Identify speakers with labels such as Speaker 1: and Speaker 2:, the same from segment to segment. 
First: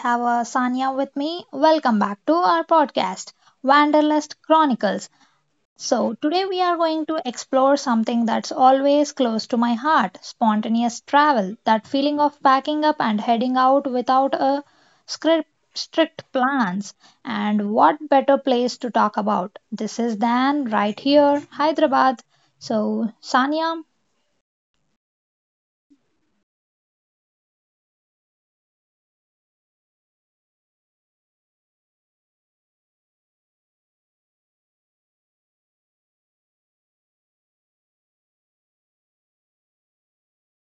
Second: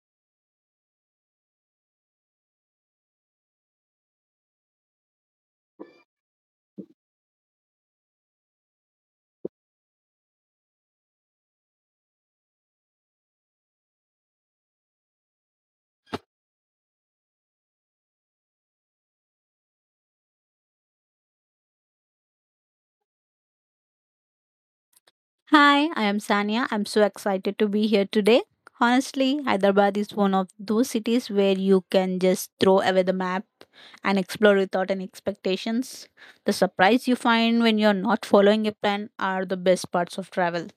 Speaker 1: have Sanya with me. Welcome back to our podcast, Wanderlust Chronicles. So, today we are going to explore something that's always close to my heart spontaneous travel. That feeling of packing up and heading out without a script, strict plans. And what better place to talk about? This is Dan right here, Hyderabad. So, Sanya,
Speaker 2: Hi, I am Sania. I'm so excited to be here today. Honestly, Hyderabad is one of those cities where you can just throw away the map and explore without any expectations. The surprise you find when you're not following a plan are the best parts of travel.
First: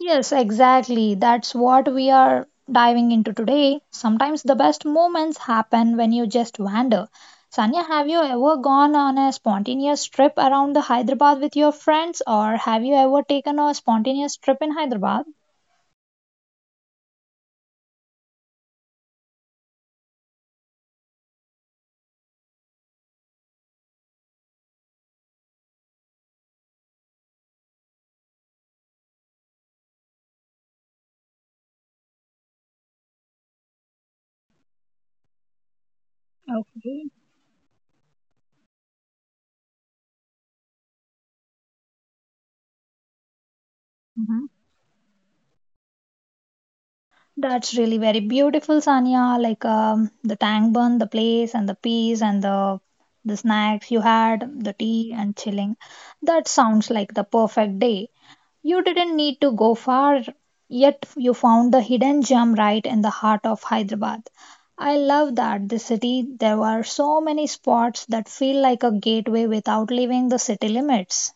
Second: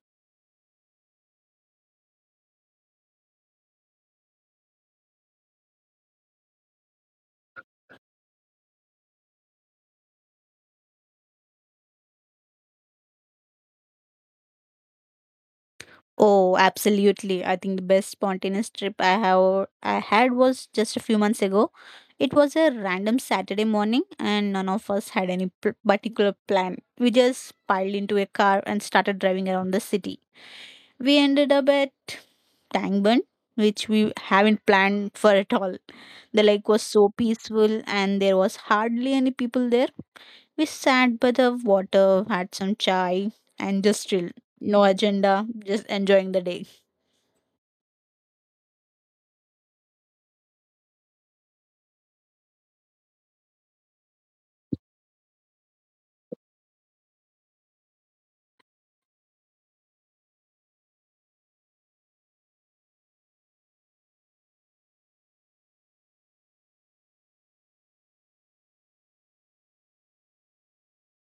Speaker 1: yes, exactly. That's what we are diving into today. Sometimes the best moments happen when you just wander. Sanya, have you ever gone on a spontaneous trip around the Hyderabad with your friends, or have you ever taken a spontaneous trip in Hyderabad?
Speaker 2: Oh, absolutely. I think the best spontaneous trip I had was just a few months ago. It was a random Saturday morning and none of us had any particular plan. We just piled into a car and started driving around the city. We ended up at Tangbun, which we haven't planned for at all. The lake was so
Speaker 1: Okay.
Speaker 2: peaceful and there was hardly any people there. We sat by the water, had some chai, and just chilled. No agenda, just enjoying the day.
Speaker 1: That's really very beautiful, Sanya. Like the tank bun, the place, and the peace, and the snacks you had, the tea, and chilling. That sounds like the perfect day. You didn't need to go far, yet you found the hidden gem right in the heart of Hyderabad. I love that this city. There are so many spots that feel like a gateway without leaving the city limits.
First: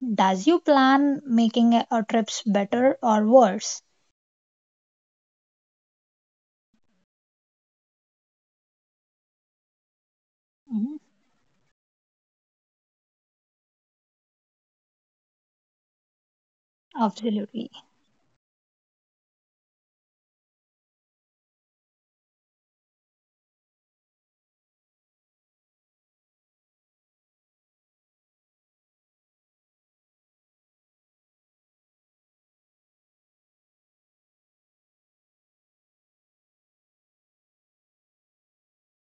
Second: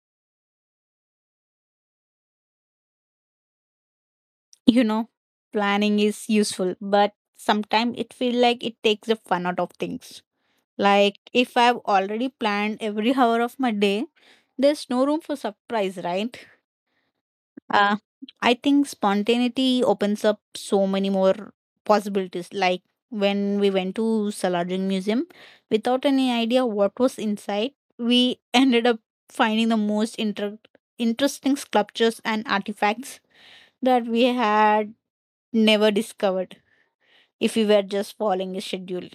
Speaker 1: Does you plan making a trips better or worse?
Speaker 2: You know, planning is useful, but sometimes it feels like it takes the fun out of things.
Speaker 1: Mhm.
Speaker 2: Like if I've already planned every hour of my day, there's no room for surprise, right?
Speaker 1: Absolutely.
Speaker 2: Uh, I think spontaneity opens up so many more possibilities. Like when we went to Salarjung Museum, without any idea what was inside, we ended up finding the most interesting sculptures and artifacts that we had never discovered if we were just following a schedule.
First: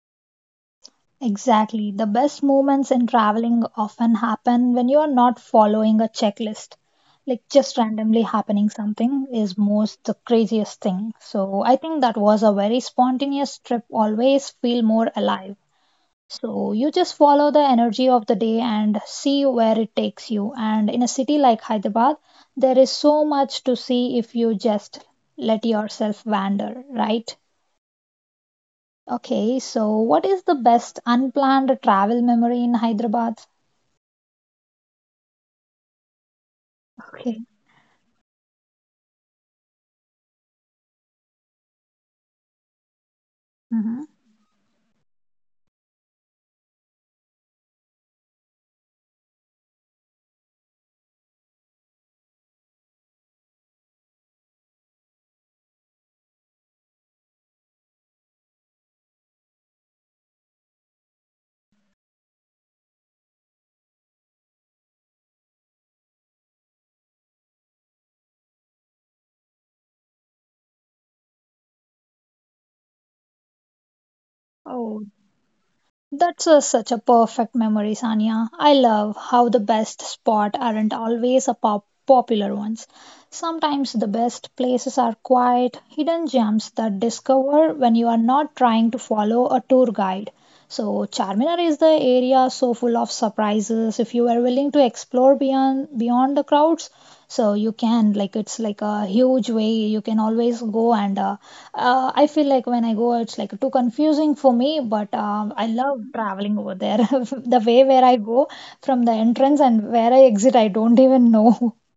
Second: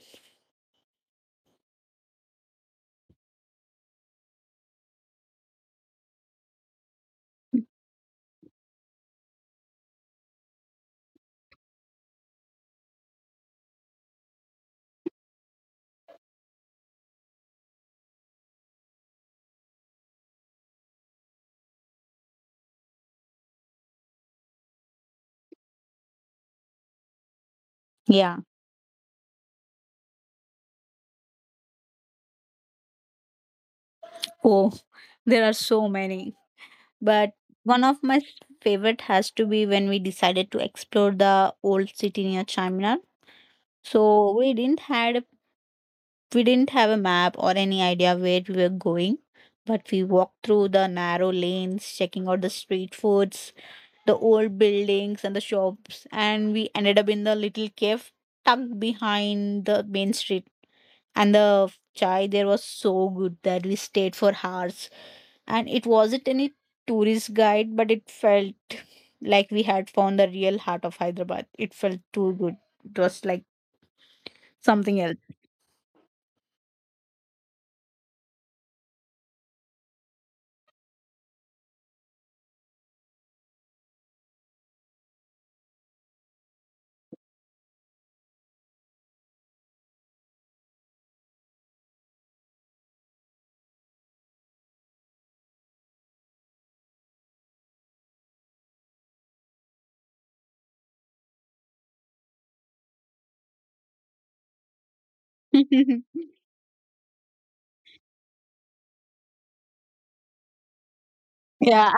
Speaker 1: Exactly. The best moments in traveling often happen when you are not following a checklist. Like just randomly happening something is most the craziest thing. So I think that was a very spontaneous trip. Always feel more alive. So you just follow the energy of the day and see where it takes you. And in a city like Hyderabad, there is so much to see if you just let yourself wander, right?
Speaker 2: Yeah.
Speaker 1: Okay, so what is the best unplanned travel memory in Hyderabad?
Speaker 2: Oh, there are so many. But
Speaker 1: Okay.
Speaker 2: one of my favorite has to be when we decided to explore the old city near Charminar.
Speaker 1: Hmm.
Speaker 2: So we didn't have a map or any idea where we were going, but we walked through the narrow lanes, checking out the street foods, the old buildings and the shops, and we ended up in the little cave tucked behind the main street, and the chai there was so good that we stayed for hours. And it wasn't any tourist guide, but it felt like we had found the real heart of Hyderabad. It felt too good. It was like
Speaker 1: Oh,
Speaker 2: something
Speaker 1: that's such a perfect memory, Sanya. I love how the best spot aren't always a popular ones. Sometimes the best places are quiet, hidden gems that discover when you are not trying to follow a tour guide. So Charminar is the area so full of surprises. If you are willing to explore beyond the crowds, so you can like it's like a huge way you can always go and I feel like when I go it's like too confusing for me but
Speaker 2: else.
Speaker 1: I love traveling over there the way where I go from the entrance and where I exit I don't even know.
Speaker 2: Yeah,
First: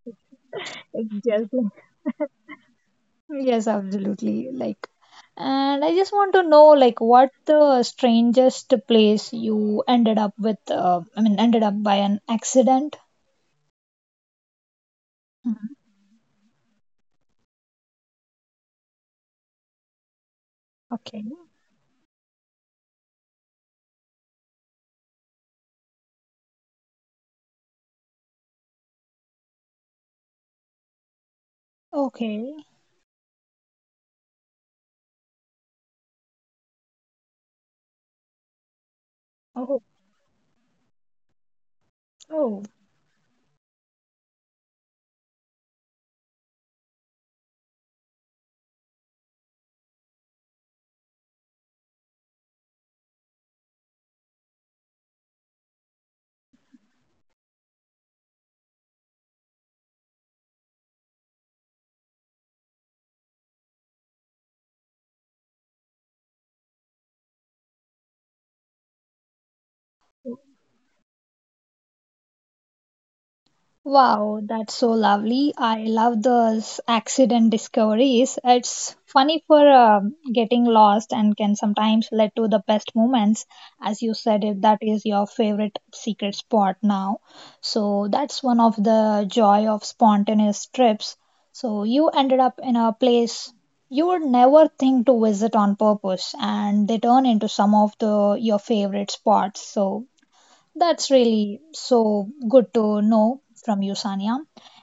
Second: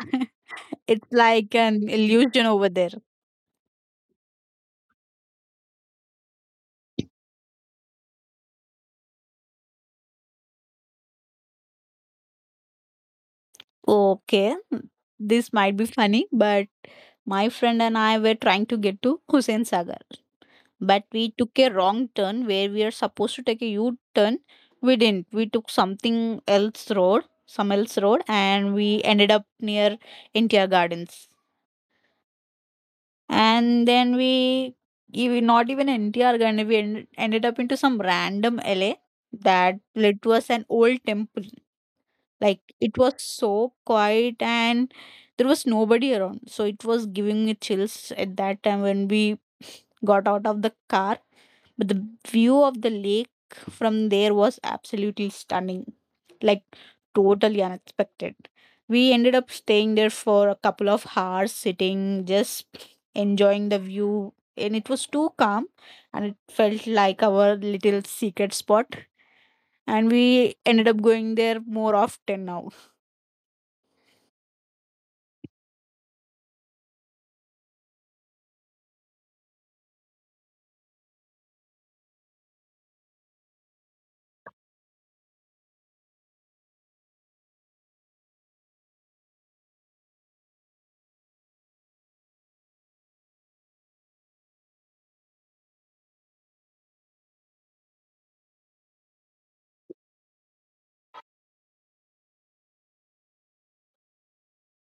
Speaker 2: it's like
Speaker 1: Exactly.
Speaker 2: an illusion over there.
Speaker 1: Yes, absolutely, like, and I just want to know like what the strangest place you ended up with, I mean ended up by an accident.
Speaker 2: Okay, this might
Speaker 1: Mhm.
Speaker 2: be funny, but my friend and I were trying to get to Hussein Sagar, but
Speaker 1: Okay.
Speaker 2: we took a wrong turn where we are supposed to take a U turn. We didn't. We took some else road, and we ended up near NTR Gardens.
Speaker 1: Okay.
Speaker 2: And then we, even not even NTR Garden, we ended up into some random LA that
Speaker 1: Oh.
Speaker 2: led to us an old temple. Like
Speaker 1: Oh.
Speaker 2: it was so quiet and there was nobody around. So it was giving me chills at that time when we got out of the car. But the view of the lake from there was absolutely stunning, like totally unexpected. We ended up staying there for a couple of hours, sitting, just enjoying the view. And it was too calm, and it felt like our little secret spot. And we ended up going there more often now.
Speaker 1: Wow, that's so lovely. I love those accident discoveries. It's funny for getting lost and can sometimes lead to the best moments. As you said, if that is your favorite secret spot now. So that's one of the joy of spontaneous trips. So you ended up in a place you would never think to visit on purpose and they turn into some of the your favorite spots. So that's really so good to know from you, Sanya.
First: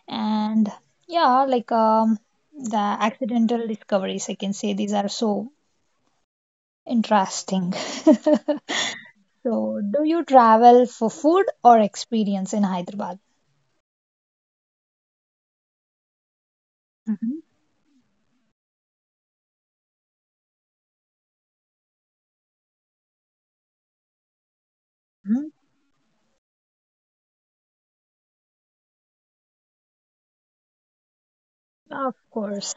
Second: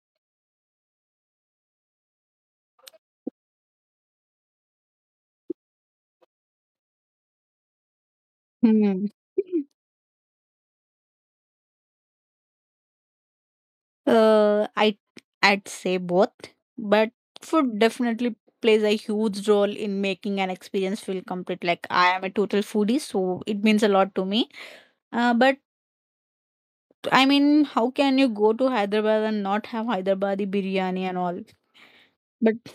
Speaker 1: And yeah, like the accidental discoveries, I can say these are so interesting.
Speaker 2: Hmm.
Speaker 1: So, do you travel for food or experience in Hyderabad?
Speaker 2: Uh, I I'd say both, but
Speaker 1: Hmm.
Speaker 2: food definitely plays a huge role in making an experience feel complete. Like I am a total foodie, so it means a lot to me. But I mean, how can you go to Hyderabad and not have Hyderabadi biryani and all?
Speaker 1: Of
Speaker 2: But
Speaker 1: course.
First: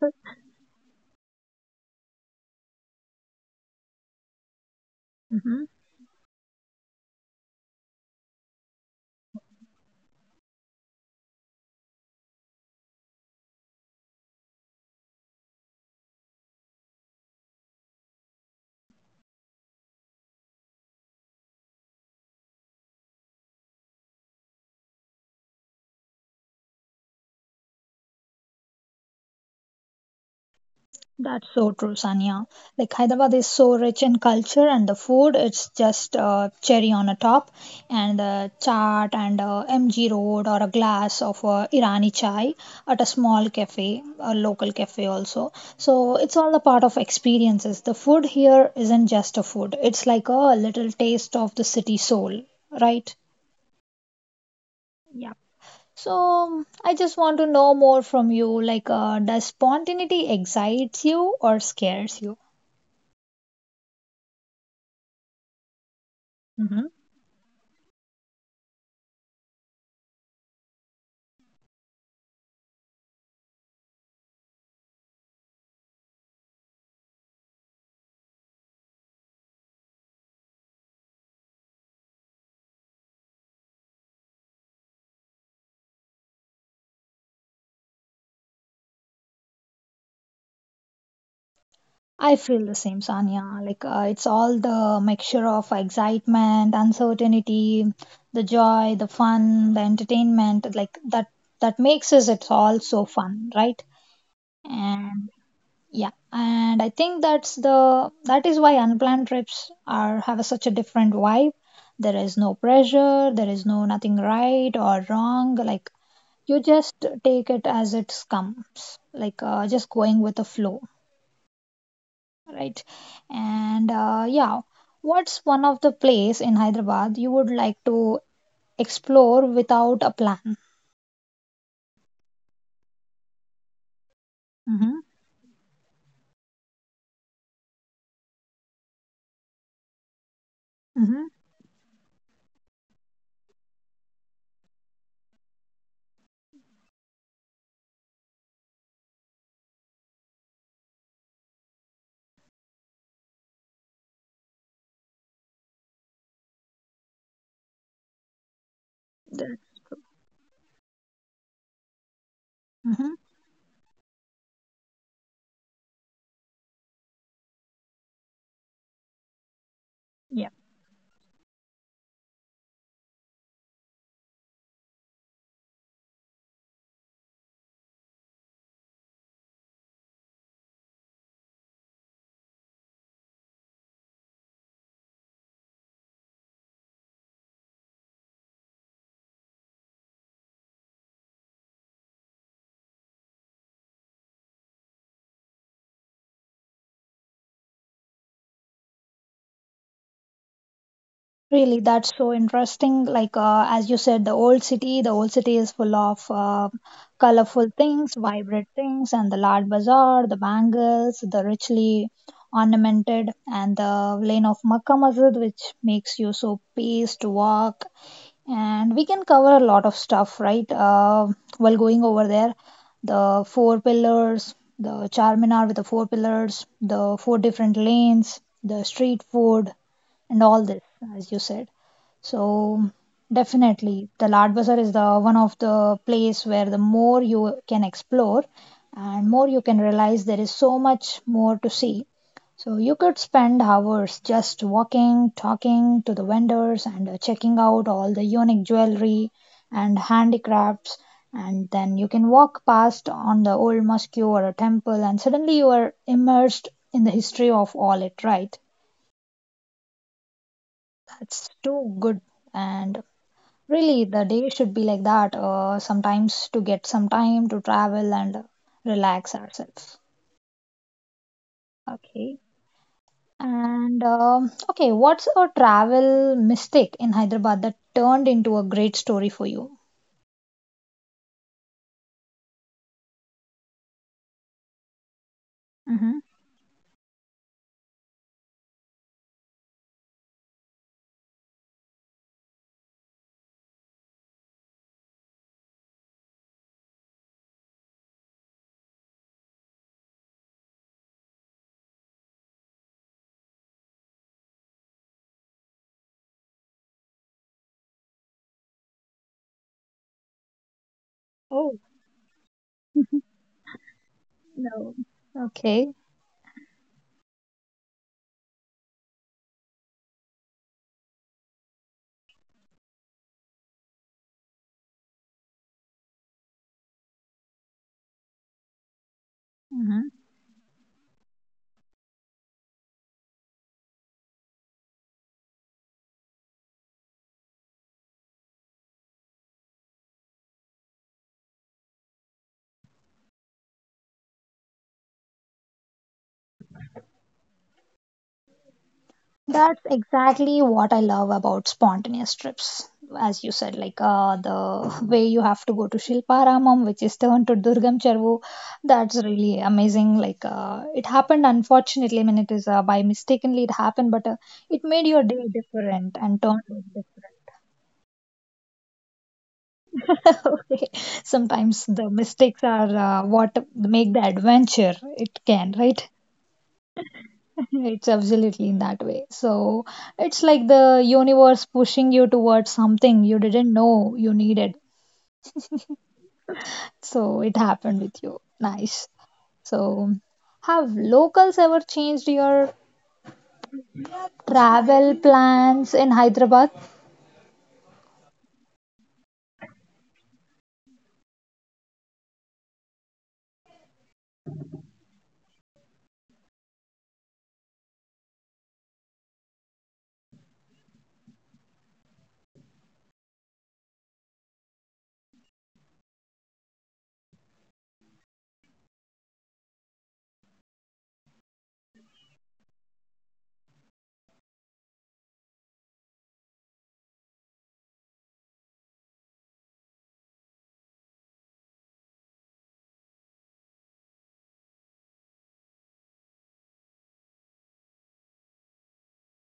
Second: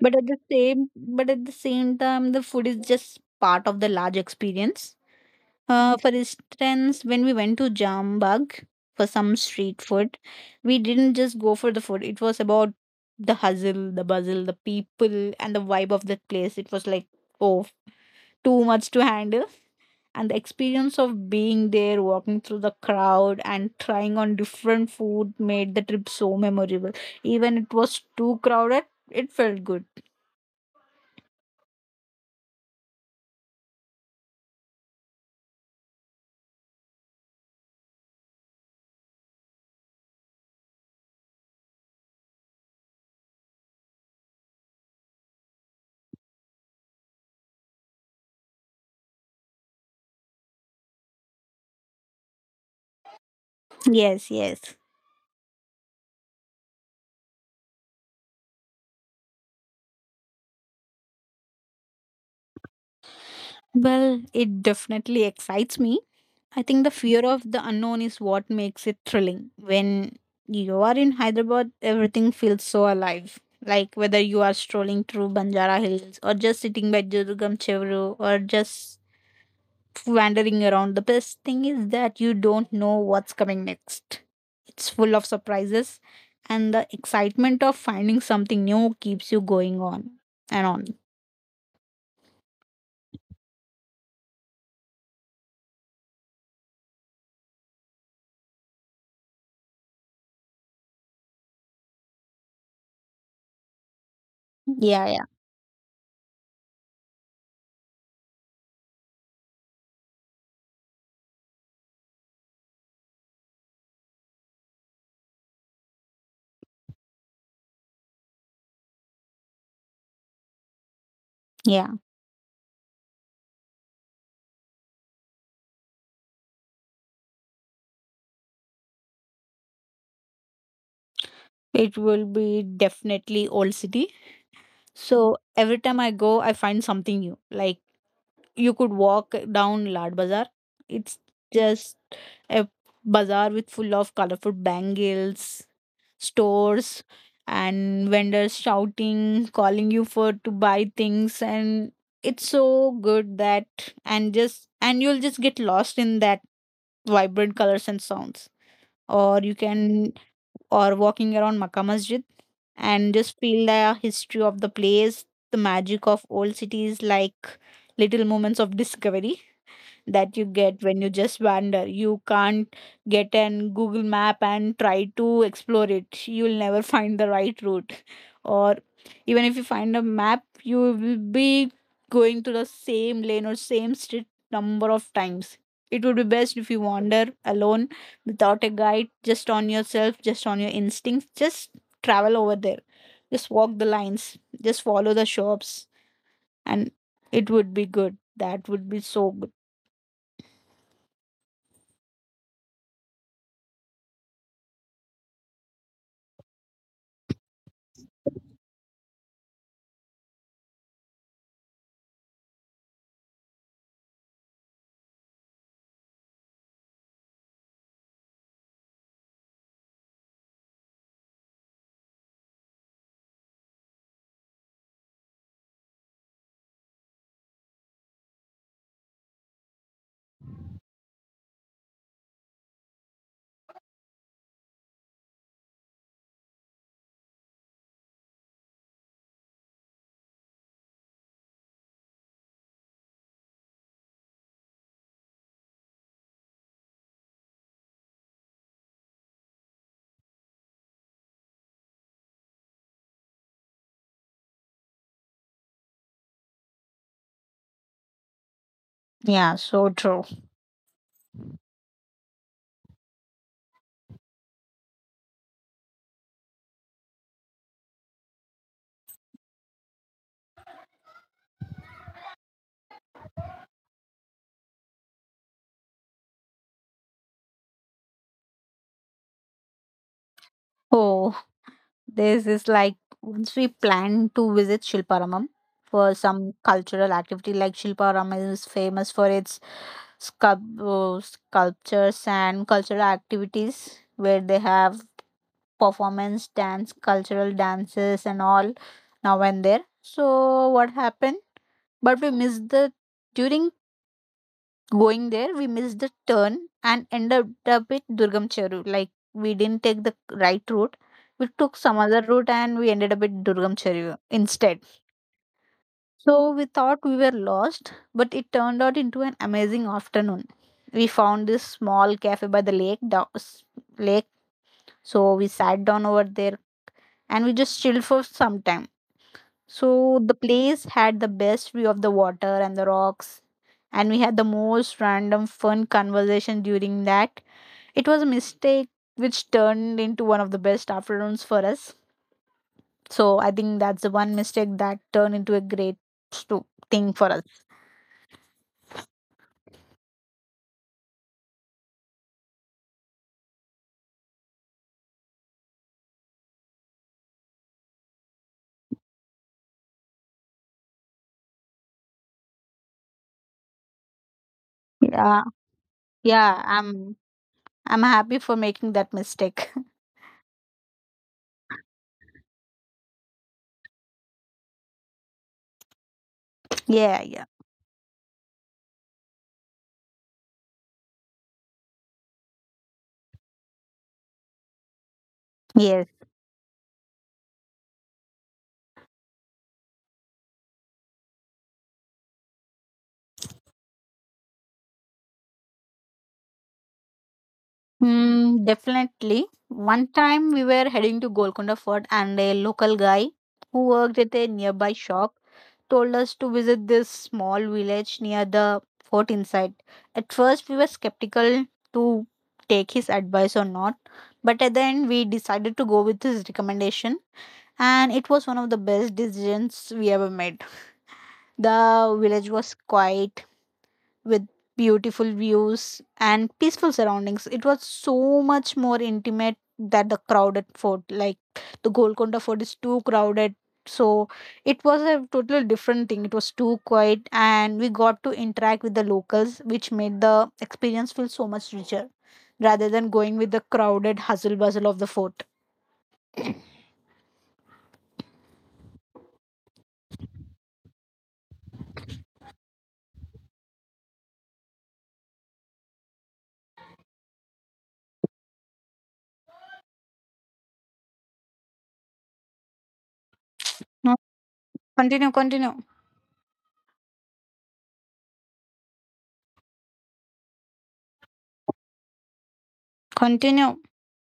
Speaker 2: but at the same but at the same time, the food is just part of the large experience.
Speaker 1: Mhm.
Speaker 2: For instance, when we went to Jambag for some street food, we didn't just go for the food. It was about the hustle, the bustle, the people, and the vibe of that place. It was like, oh, too much to handle. And the experience of being there, walking through the crowd, and trying on different food made the trip so memorable. Even it was too crowded, it felt good.
Speaker 1: That's so true, Sania. Like Hyderabad is so rich in culture and the food, it's just cherry on a top. And the chaat and MG Road or a glass of Irani chai at a small cafe, a local cafe also. So it's all a part of experiences. The food here isn't just a food, it's like a little taste of the city soul, right?
Speaker 2: Yes, yes.
Speaker 1: Yeah. So I just want to know more from you. Like, does spontaneity excites you or scares you?
Speaker 2: Well, it definitely excites me. I think the fear of the unknown is what makes it thrilling. When you are in Hyderabad, everything feels so alive. Like whether you are strolling through Banjara Hills or just sitting by Durgam Chevru or just wandering around, the best thing is that you don't know what's coming next. It's full of surprises, and the excitement of finding something new keeps you going on and on.
Speaker 1: I feel the same, Sanya. Like it's all the mixture of excitement, uncertainty, the joy, the fun, the entertainment. Like that makes us it's all so fun, right?
Speaker 2: Yeah, yeah,
Speaker 1: And yeah, and I think that is why unplanned trips are have such a different vibe. There is no pressure. There is no nothing right or wrong. Like you just take it as it comes. Like just going with the flow.
Speaker 2: yeah.
Speaker 1: Right. And yeah, what's one of the place in Hyderabad you would like to explore without a plan?
Speaker 2: It will be definitely Old City.
Speaker 1: Mm-hmm.
Speaker 2: So every time I go, I find something new. Like you could walk down Lad Bazaar. It's
Speaker 1: Mm-hmm.
Speaker 2: just a bazaar with full of colorful bangles, stores, and vendors shouting, calling you for to buy things, and it's so good that and just and you'll just get lost in that vibrant colors and sounds. Or you can or walking around Makkah Masjid and
Speaker 1: Mm-hmm.
Speaker 2: just feel the history of the place, the magic of old cities, like little moments of discovery that you
Speaker 1: Yeah.
Speaker 2: get when you just wander. You can't get an Google map and try to explore it. You'll never find the right route. Or even if you find a map, you will be going to the same lane or same street number of times. It would be best if you wander alone, without a guide, just on yourself, just on your instincts. Just travel over there, just walk the lines, just follow the shops, and it would be good. That would be so good.
Speaker 1: Really, that's so interesting. Like as you said, the old city is full of colorful things, vibrant things, and the large bazaar, the bangles, the richly ornamented, and the lane of Makkah Masjid, which makes you so pleased to walk and we can cover a lot of stuff, right? While going over there, the four pillars, the Charminar with the four pillars, the four different lanes, the street food, and all this, as you said. So definitely, the Lard Bazaar is the one of the place where the more you can explore and more you can realize there is so much more to see so you could spend hours just walking, talking to the vendors, and checking out all the unique jewelry and handicrafts. And then you can walk past on the old mosque or a temple, and suddenly you are immersed in the history of all it, right?
Speaker 2: Yeah, so true.
Speaker 1: That's too good. And really, the day should be like that sometimes to get some time to travel and relax ourselves. Okay. And what's a travel mistake in Hyderabad that turned into a great story for you?
Speaker 2: Oh, this is like once we plan to visit Shilparamam for
Speaker 1: Mm-hmm.
Speaker 2: some cultural activity. Like Shilparam is famous for its sculptures and cultural activities where they have performance, dance, cultural dances, and all now and there. So, what happened? But we missed the During going there, we missed the turn and ended up at durgam cheru. Like, we didn't take the right route. We took
Speaker 1: Oh.
Speaker 2: some other route, and we ended up at durgam cheru instead.
Speaker 1: No. Okay.
Speaker 2: So we thought we were lost, but it turned out into an amazing afternoon. We found this small cafe by the lake down, lake. So we sat down over there, and we just chilled for some time.
Speaker 1: Hmm.
Speaker 2: So the place had the best view of the water and the rocks, and we had the most random fun conversation during that. It was a mistake which turned into one of the best afternoons for us. So I think that's the one mistake that turned into a great thing for us.
Speaker 1: That's exactly what I love about spontaneous trips. As you said, like the way you have to go to Shilparamam, which is turned to Durgam Chervu, that's really amazing. Like it happened, unfortunately, I mean, it is by mistakenly it happened, but it made your
Speaker 2: Yeah,
Speaker 1: day different and
Speaker 2: yeah,
Speaker 1: turned it
Speaker 2: I'm
Speaker 1: different.
Speaker 2: I'm happy for making that mistake.
Speaker 1: Okay. Sometimes the mistakes are what make the adventure it can, right?
Speaker 2: Yeah, yeah,
Speaker 1: It's absolutely in that way. So it's like the universe pushing you towards something you didn't know you needed.
Speaker 2: yes.
Speaker 1: So it happened with you. Nice. So have locals ever changed your travel plans in Hyderabad?
Speaker 2: Mm, definitely. One time we were heading to Golconda Fort and a local guy who worked at a nearby shop told us to visit this small village near the fort inside. At first, we were skeptical to take his advice or not, but at the end, we decided to go with his recommendation, and it was one of the best decisions we ever made. The village was quiet, with beautiful views and peaceful surroundings. It was so much more intimate than the crowded fort. Like the Golconda fort is too crowded. So it was a totally different thing. It was too quiet and we got to interact with the locals, which made the experience feel so much richer rather than going with the crowded hustle bustle of the fort. No, continue, continue, continue.